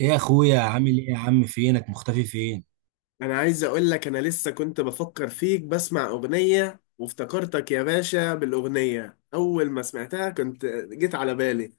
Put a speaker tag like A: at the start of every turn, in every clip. A: ايه يا اخويا، عامل ايه يا عم؟ فينك مختفي فين؟
B: انا عايز اقول لك انا لسه كنت بفكر فيك بسمع اغنية وافتكرتك يا باشا. بالاغنية اول ما سمعتها كنت جيت على بالي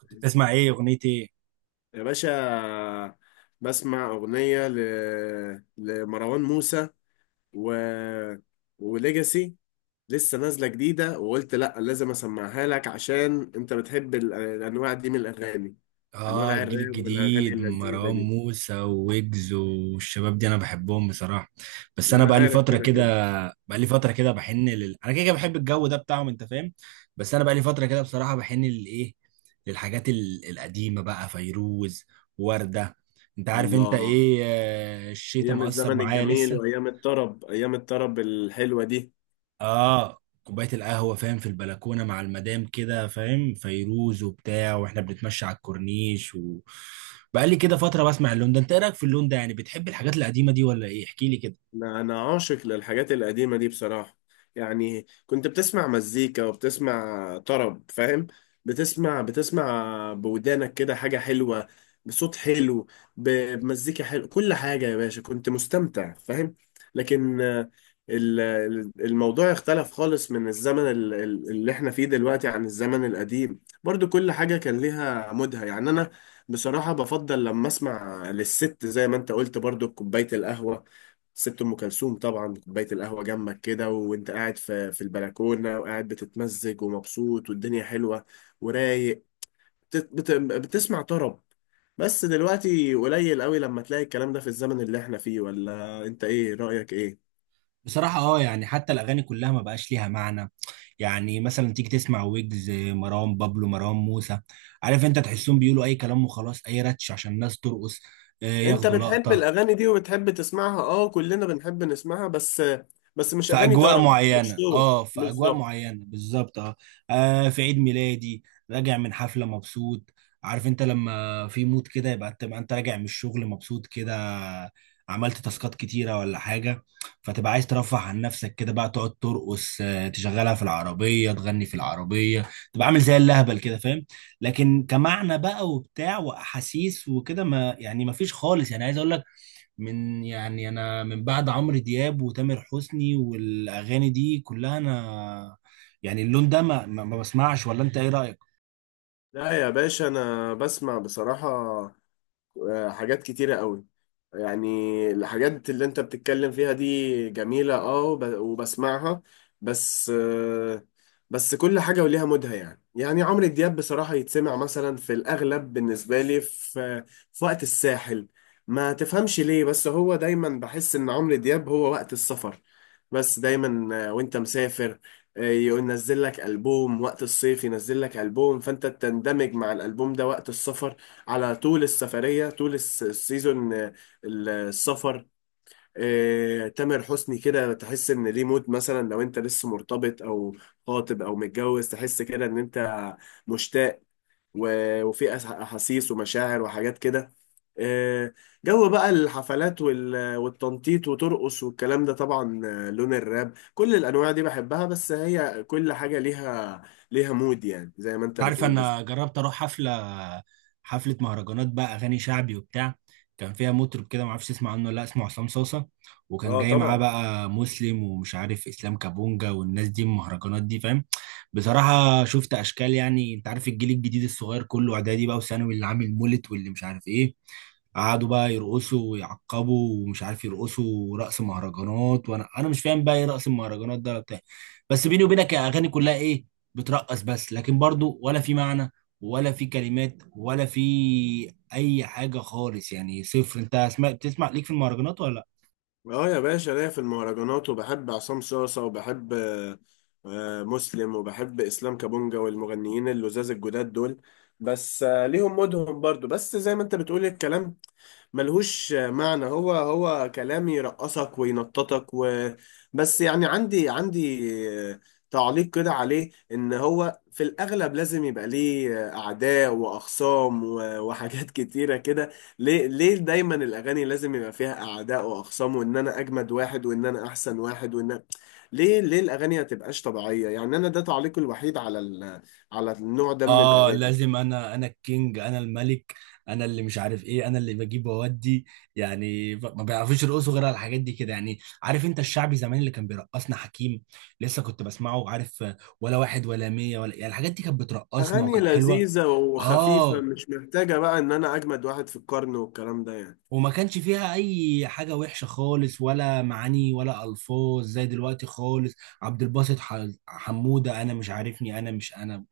A: كنت بتسمع ايه؟ اغنية ايه؟
B: يا باشا. بسمع اغنية ل... لمروان موسى و... وليجاسي لسه نازلة جديدة، وقلت لا لازم اسمعها لك عشان انت بتحب الانواع دي من الاغاني،
A: اه،
B: انواع
A: الجيل
B: الراب والاغاني
A: الجديد
B: اللذيذة
A: مروان
B: دي.
A: موسى وويجز والشباب دي انا بحبهم بصراحة. بس انا
B: انا
A: بقالي
B: عارف
A: فترة
B: كده
A: كده
B: كده.
A: بقالي فترة كده انا كده كده بحب الجو ده بتاعهم، انت فاهم؟ بس انا بقالي فترة كده بصراحة بحن للايه، للحاجات القديمة بقى، فيروز، وردة. انت عارف انت
B: الله،
A: ايه، الشتا
B: ايام
A: مأثر
B: الزمن
A: معايا
B: الجميل
A: لسه.
B: وايام الطرب، ايام الطرب الحلوه دي.
A: اه، كوبايه القهوه فاهم، في البلكونه مع المدام كده فاهم، فيروز وبتاع، واحنا بنتمشى على الكورنيش، و بقالي كده فتره بسمع اللون ده. انت ايه رايك في اللون ده؟ يعني بتحب الحاجات القديمه دي ولا ايه؟ احكي لي كده.
B: أنا عاشق للحاجات القديمه دي بصراحه. يعني كنت بتسمع مزيكا وبتسمع طرب، فاهم؟ بتسمع بودانك كده حاجه حلوه بصوت حلو، ب- بمزيكا حلو، كل حاجه يا باشا كنت مستمتع، فاهم؟ لكن الموضوع اختلف خالص من الزمن اللي احنا فيه دلوقتي عن الزمن القديم. برضو كل حاجه كان ليها مودها، يعني انا بصراحه بفضل لما اسمع للست زي ما انت قلت، برضو بكوبايه القهوه. سبت ام كلثوم طبعا، كوبايه القهوه جنبك كده وانت قاعد في البلكونه، وقاعد بتتمزج ومبسوط والدنيا حلوه ورايق، بتسمع طرب. بس دلوقتي قليل قوي لما تلاقي الكلام ده في الزمن اللي احنا فيه، ولا انت ايه رايك ايه؟
A: بصراحة اه، يعني حتى الأغاني كلها ما بقاش ليها معنى. يعني مثلا تيجي تسمع ويجز، مروان بابلو، مروان موسى، عارف انت، تحسهم بيقولوا أي كلام وخلاص، أي رتش عشان الناس ترقص،
B: انت
A: ياخدوا
B: بتحب
A: لقطة.
B: الاغاني دي وبتحب تسمعها، اه كلنا بنحب نسمعها، بس مش
A: في
B: اغاني
A: اجواء
B: طرب، مش
A: معينه
B: شور
A: اه، في اجواء
B: بالظبط.
A: معينه بالظبط، اه. في عيد ميلادي، راجع من حفله مبسوط، عارف انت؟ لما في مود كده، يبقى انت راجع من الشغل مبسوط كده، عملت تاسكات كتيره ولا حاجه، فتبقى عايز ترفه عن نفسك كده بقى، تقعد ترقص، تشغلها في العربيه، تغني في العربيه، تبقى عامل زي اللهبل كده، فاهم؟ لكن كمعنى بقى وبتاع واحاسيس وكده، ما يعني ما فيش خالص. يعني عايز اقول لك، من يعني، انا من بعد عمرو دياب وتامر حسني والاغاني دي كلها، انا يعني اللون ده ما بسمعش. ولا انت ايه رايك؟
B: لا يا باشا انا بسمع بصراحه، حاجات كتيرة قوي. يعني الحاجات اللي انت بتتكلم فيها دي جميلة اه وب- وبسمعها، بس بس كل حاجة وليها مودها، يعني يعني عمرو دياب بصراحة يتسمع مثلا في الأغلب بالنسبة لي في في وقت الساحل. ما تفهمش ليه بس هو دايما بحس إن عمرو دياب هو وقت السفر، بس دايما وانت مسافر، يقول نزل لك ألبوم وقت الصيف، ينزل لك ألبوم فانت تندمج مع الألبوم ده وقت السفر، على طول السفرية، طول السيزون، السفر. تامر حسني كده تحس ان ليه مود، مثلا لو انت لسه مرتبط او خاطب او متجوز تحس كده ان انت مشتاق، و- وفي احاسيس ومشاعر وحاجات كده. آه، جو بقى الحفلات وال- والتنطيط وترقص والكلام ده طبعا، لون الراب كل الانواع دي بحبها، بس هي كل حاجة ليها ليها مود يعني زي ما انت
A: انت عارف
B: بتقول بالظبط.
A: انا جربت اروح حفله، حفله مهرجانات بقى، اغاني شعبي وبتاع. كان فيها مطرب كده، ما اعرفش اسمع عنه ولا لأ، اسمه عصام صاصه. وكان
B: اه
A: جاي معاه
B: طبعا.
A: بقى مسلم، ومش عارف، اسلام كابونجا، والناس دي المهرجانات دي، فاهم؟ بصراحه شفت اشكال. يعني انت عارف الجيل الجديد الصغير، كله اعدادي بقى وثانوي، اللي عامل مولد واللي مش عارف ايه، قعدوا بقى يرقصوا ويعقبوا ومش عارف، يرقصوا رقص مهرجانات، وانا مش فاهم بقى ايه رقص المهرجانات ده ولا بتاع. بس بيني وبينك، الاغاني كلها ايه، بترقص بس، لكن برضو ولا في معنى ولا في كلمات ولا في اي حاجه خالص. يعني صفر. انت سمعت؟ بتسمع ليك في المهرجانات ولا؟
B: اه يا باشا ليا في المهرجانات وبحب عصام صاصة وبحب، مسلم وبحب اسلام كابونجا والمغنيين اللزاز الجداد دول. بس ليهم مودهم برضو، بس زي ما انت بتقول الكلام ملهوش معنى، هو هو كلام يرقصك وينططك بس. يعني عندي تعليق كده عليه، ان هو في الاغلب لازم يبقى ليه اعداء واخصام و- وحاجات كتيره كده. ليه ليه دايما الاغاني لازم يبقى فيها اعداء واخصام، وان انا اجمد واحد، وان انا احسن واحد، وان ليه ليه الاغاني ما تبقاش طبيعيه؟ يعني انا ده تعليقي الوحيد على على النوع ده من
A: اه،
B: الاغاني.
A: لازم انا الكينج، انا الملك، انا اللي مش عارف ايه، انا اللي بجيب واودي. يعني ما بيعرفوش يرقصوا غير على الحاجات دي كده. يعني عارف انت الشعبي زمان اللي كان بيرقصنا، حكيم لسه كنت بسمعه، عارف؟ ولا واحد ولا مية ولا، يعني الحاجات دي كانت بترقصنا
B: أغاني
A: وكانت حلوة.
B: لذيذة وخفيفة،
A: اه،
B: مش محتاجة بقى إن أنا أجمد واحد في القرن والكلام ده يعني.
A: وما كانش فيها اي حاجة وحشة خالص، ولا معاني ولا الفاظ زي دلوقتي خالص. عبد الباسط حمودة، انا مش عارفني، انا مش انا،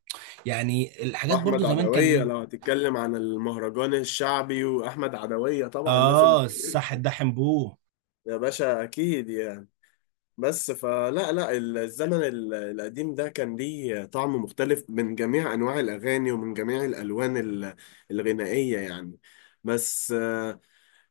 A: يعني الحاجات برضو
B: وأحمد
A: زمان كان
B: عدوية
A: ايه.
B: لو هتتكلم عن المهرجان الشعبي وأحمد عدوية طبعا لازم.
A: اه، صح، ده حنبوه.
B: يا باشا أكيد يعني. بس فلا لا الزمن القديم ده كان ليه طعم مختلف، من جميع أنواع الأغاني ومن جميع الألوان الغنائية يعني. بس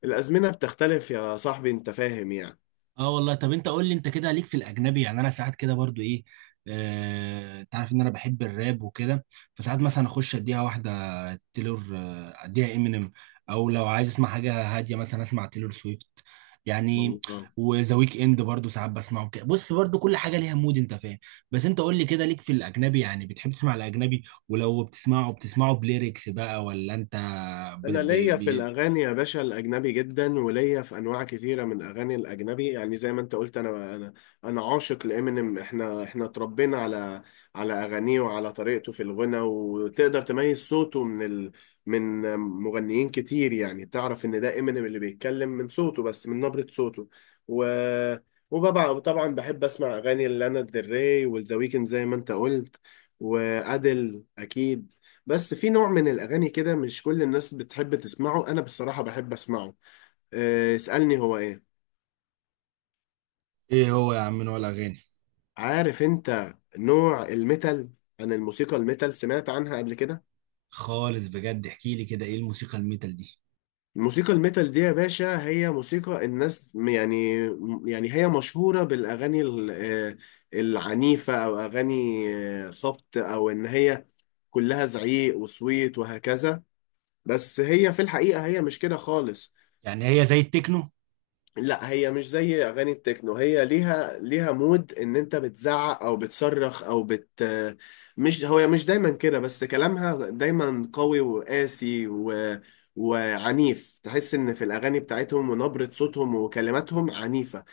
B: الأزمنة بتختلف يا صاحبي، أنت فاهم يعني.
A: اه والله. طب انت قول لي، انت كده ليك في الاجنبي؟ يعني انا ساعات كده برضو ايه، انت عارف ان انا بحب الراب وكده، فساعات مثلا اخش اديها واحده تيلور، اديها امينيم. او لو عايز اسمع حاجه هاديه، مثلا اسمع تيلور سويفت، يعني.
B: والله.
A: وذا ويك اند برضو ساعات بسمعه كده. بص، برضو كل حاجه ليها مود، انت فاهم؟ بس انت قول لي كده، ليك في الاجنبي؟ يعني بتحب تسمع الاجنبي؟ ولو بتسمعه بليركس بقى ولا انت ب...
B: انا
A: ب...
B: ليا في
A: ب...
B: الاغاني يا باشا الاجنبي جدا، وليا في انواع كثيره من الاغاني الاجنبي، يعني زي ما انت قلت انا انا عاشق لامينيم. احنا اتربينا على على اغانيه وعلى طريقته في الغنى، وتقدر تميز صوته من من مغنيين كتير، يعني تعرف ان ده امينيم اللي بيتكلم من صوته، بس من نبره صوته. و وبابا طبعا بحب اسمع اغاني لانا دري والذا ويكند زي ما انت قلت، وادل اكيد. بس في نوع من الأغاني كده مش كل الناس بتحب تسمعه، أنا بصراحة بحب أسمعه. أه، اسألني هو إيه.
A: ايه هو يا عم، نوع الاغاني؟
B: عارف أنت نوع الميتال؟ عن الموسيقى الميتال سمعت عنها قبل كده؟
A: خالص، بجد احكي لي كده، ايه الموسيقى الميتال دي؟
B: الموسيقى الميتال دي يا باشا هي موسيقى الناس يعني، يعني هي مشهورة بالأغاني العنيفة، أو أغاني خبط، أو إن هي كلها زعيق وصويت وهكذا، بس هي في الحقيقة هي مش كده خالص.
A: يعني هي زي التكنو؟
B: لا هي مش زي اغاني التكنو، هي ليها ليها مود ان انت بتزعق او بتصرخ او بت، مش هو مش دايما كده، بس كلامها دايما قوي وقاسي وعنيف، تحس ان في الاغاني بتاعتهم ونبرة صوتهم وكلماتهم عنيفة.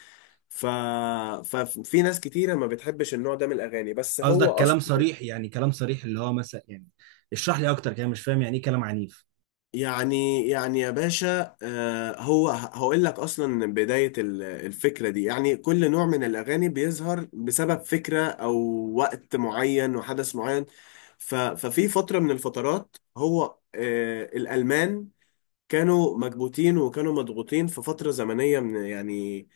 B: ف... ففي ناس كتيرة ما بتحبش النوع ده من الاغاني، بس هو
A: قصدك كلام
B: اصلا.
A: صريح؟ يعني كلام صريح اللي هو مثلا، يعني اشرح لي اكتر كده، مش فاهم يعني ايه كلام عنيف.
B: يعني يا باشا، هو هقول لك اصلا بداية الفكرة دي، يعني كل نوع من الاغاني بيظهر بسبب فكرة او وقت معين وحدث معين. ف- ففي فترة من الفترات هو الالمان كانوا مكبوتين وكانوا مضغوطين في فترة زمنية من يعني،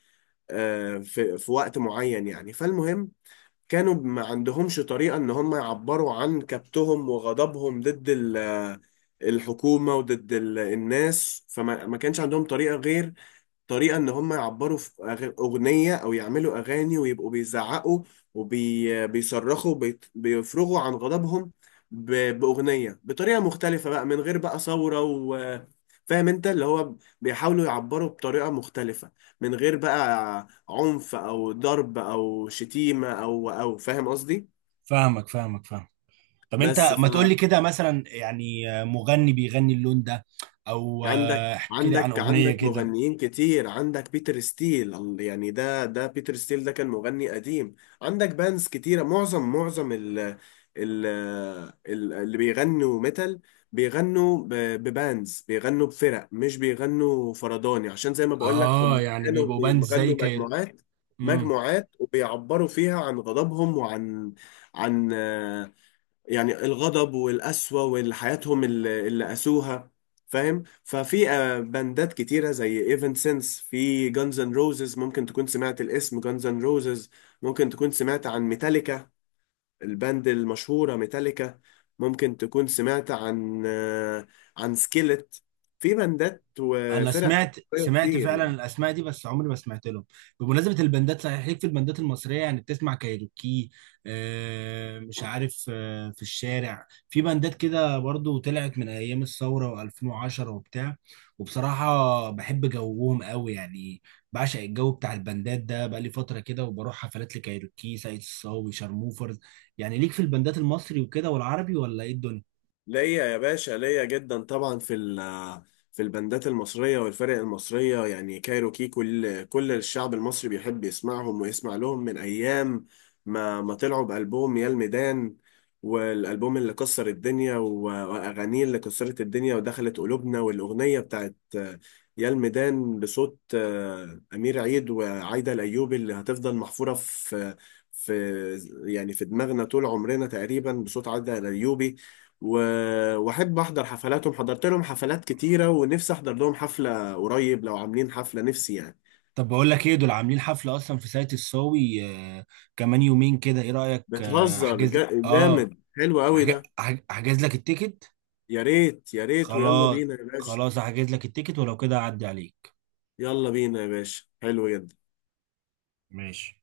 B: في في وقت معين يعني، فالمهم كانوا ما عندهمش طريقة ان هم يعبروا عن كبتهم وغضبهم ضد الحكومة وضد الناس. فما ما كانش عندهم طريقة غير طريقة إن هم يعبروا في أغنية، أو يعملوا أغاني ويبقوا بيزعقوا وبيصرخوا، بيفرغوا عن غضبهم ب- بأغنية بطريقة مختلفة بقى، من غير بقى ثورة و، فاهم انت اللي هو بيحاولوا يعبروا بطريقة مختلفة، من غير بقى عنف او ضرب او شتيمة او او، فاهم قصدي؟
A: فاهمك، فاهمك، فاهم. طب
B: بس
A: انت ما تقول لي كده مثلا، يعني مغني بيغني اللون ده، او
B: عندك
A: احكي لي عن
B: عندك
A: اغنية
B: عندك
A: كده.
B: مغنيين كتير، عندك بيتر ستيل يعني ده بيتر ستيل ده كان مغني قديم. عندك بانز كتيرة، معظم اللي بيغنوا ميتال بيغنوا ب- ببانز، بيغنوا بفرق، مش بيغنوا فرداني، عشان زي ما بقول لك
A: اه،
B: هم
A: يعني
B: كانوا
A: بيبقوا باند
B: بيغنوا
A: زي كاير.
B: مجموعات، مجموعات وبيعبروا فيها عن غضبهم وعن عن، يعني الغضب والقسوة والحياتهم اللي قاسوها فاهم. ففي باندات كتيرة زي ايفنسنس، في جانز اند روزز، ممكن تكون سمعت الاسم جانز اند روزز، ممكن تكون سمعت عن ميتاليكا، الباند المشهورة ميتاليكا، ممكن تكون سمعت عن عن سكيلت، في باندات
A: انا
B: وفرق
A: سمعت،
B: كتير
A: فعلا
B: يعني.
A: الاسماء دي، بس عمري ما سمعت لهم. بمناسبه البندات، صحيح، ليك في البندات المصريه؟ يعني بتسمع كايروكي، آه مش عارف آه، في الشارع، في بندات كده برضو طلعت من ايام الثوره و2010 وبتاع، وبصراحه بحب جوهم قوي يعني. بعشق الجو بتاع البندات ده بقالي فتره كده، وبروح حفلات لكايروكي، سعيد الصاوي، شارموفرز. يعني ليك في البندات المصري وكده والعربي ولا ايه الدنيا؟
B: ليا يا باشا، ليا جدا طبعا في في البندات المصرية والفرق المصرية، يعني كايروكي كل كل الشعب المصري بيحب يسمعهم ويسمع لهم، من أيام ما طلعوا بألبوم يا الميدان، والألبوم اللي كسر الدنيا و- وأغانيه اللي كسرت الدنيا ودخلت قلوبنا، والأغنية بتاعت يا الميدان بصوت أمير عيد وعايدة الأيوبي، اللي هتفضل محفورة في في يعني في دماغنا طول عمرنا تقريبا بصوت عايدة الأيوبي، و- واحب احضر حفلاتهم، حضرت لهم حفلات كتيره، ونفسي احضر لهم حفله قريب لو عاملين حفله نفسي يعني.
A: طب بقول لك ايه، دول عاملين حفلة اصلا في ساقية الصاوي، آه، كمان يومين كده، ايه رأيك؟
B: بتهزر،
A: احجز؟
B: جامد
A: اه.
B: حلو قوي ده.
A: احجز لك التيكت.
B: يا ريت يا ريت، ويلا
A: خلاص.
B: بينا يا باشا.
A: خلاص، احجز لك التيكت، ولو كده اعدي عليك.
B: يلا بينا يا باشا، حلو جدا.
A: ماشي.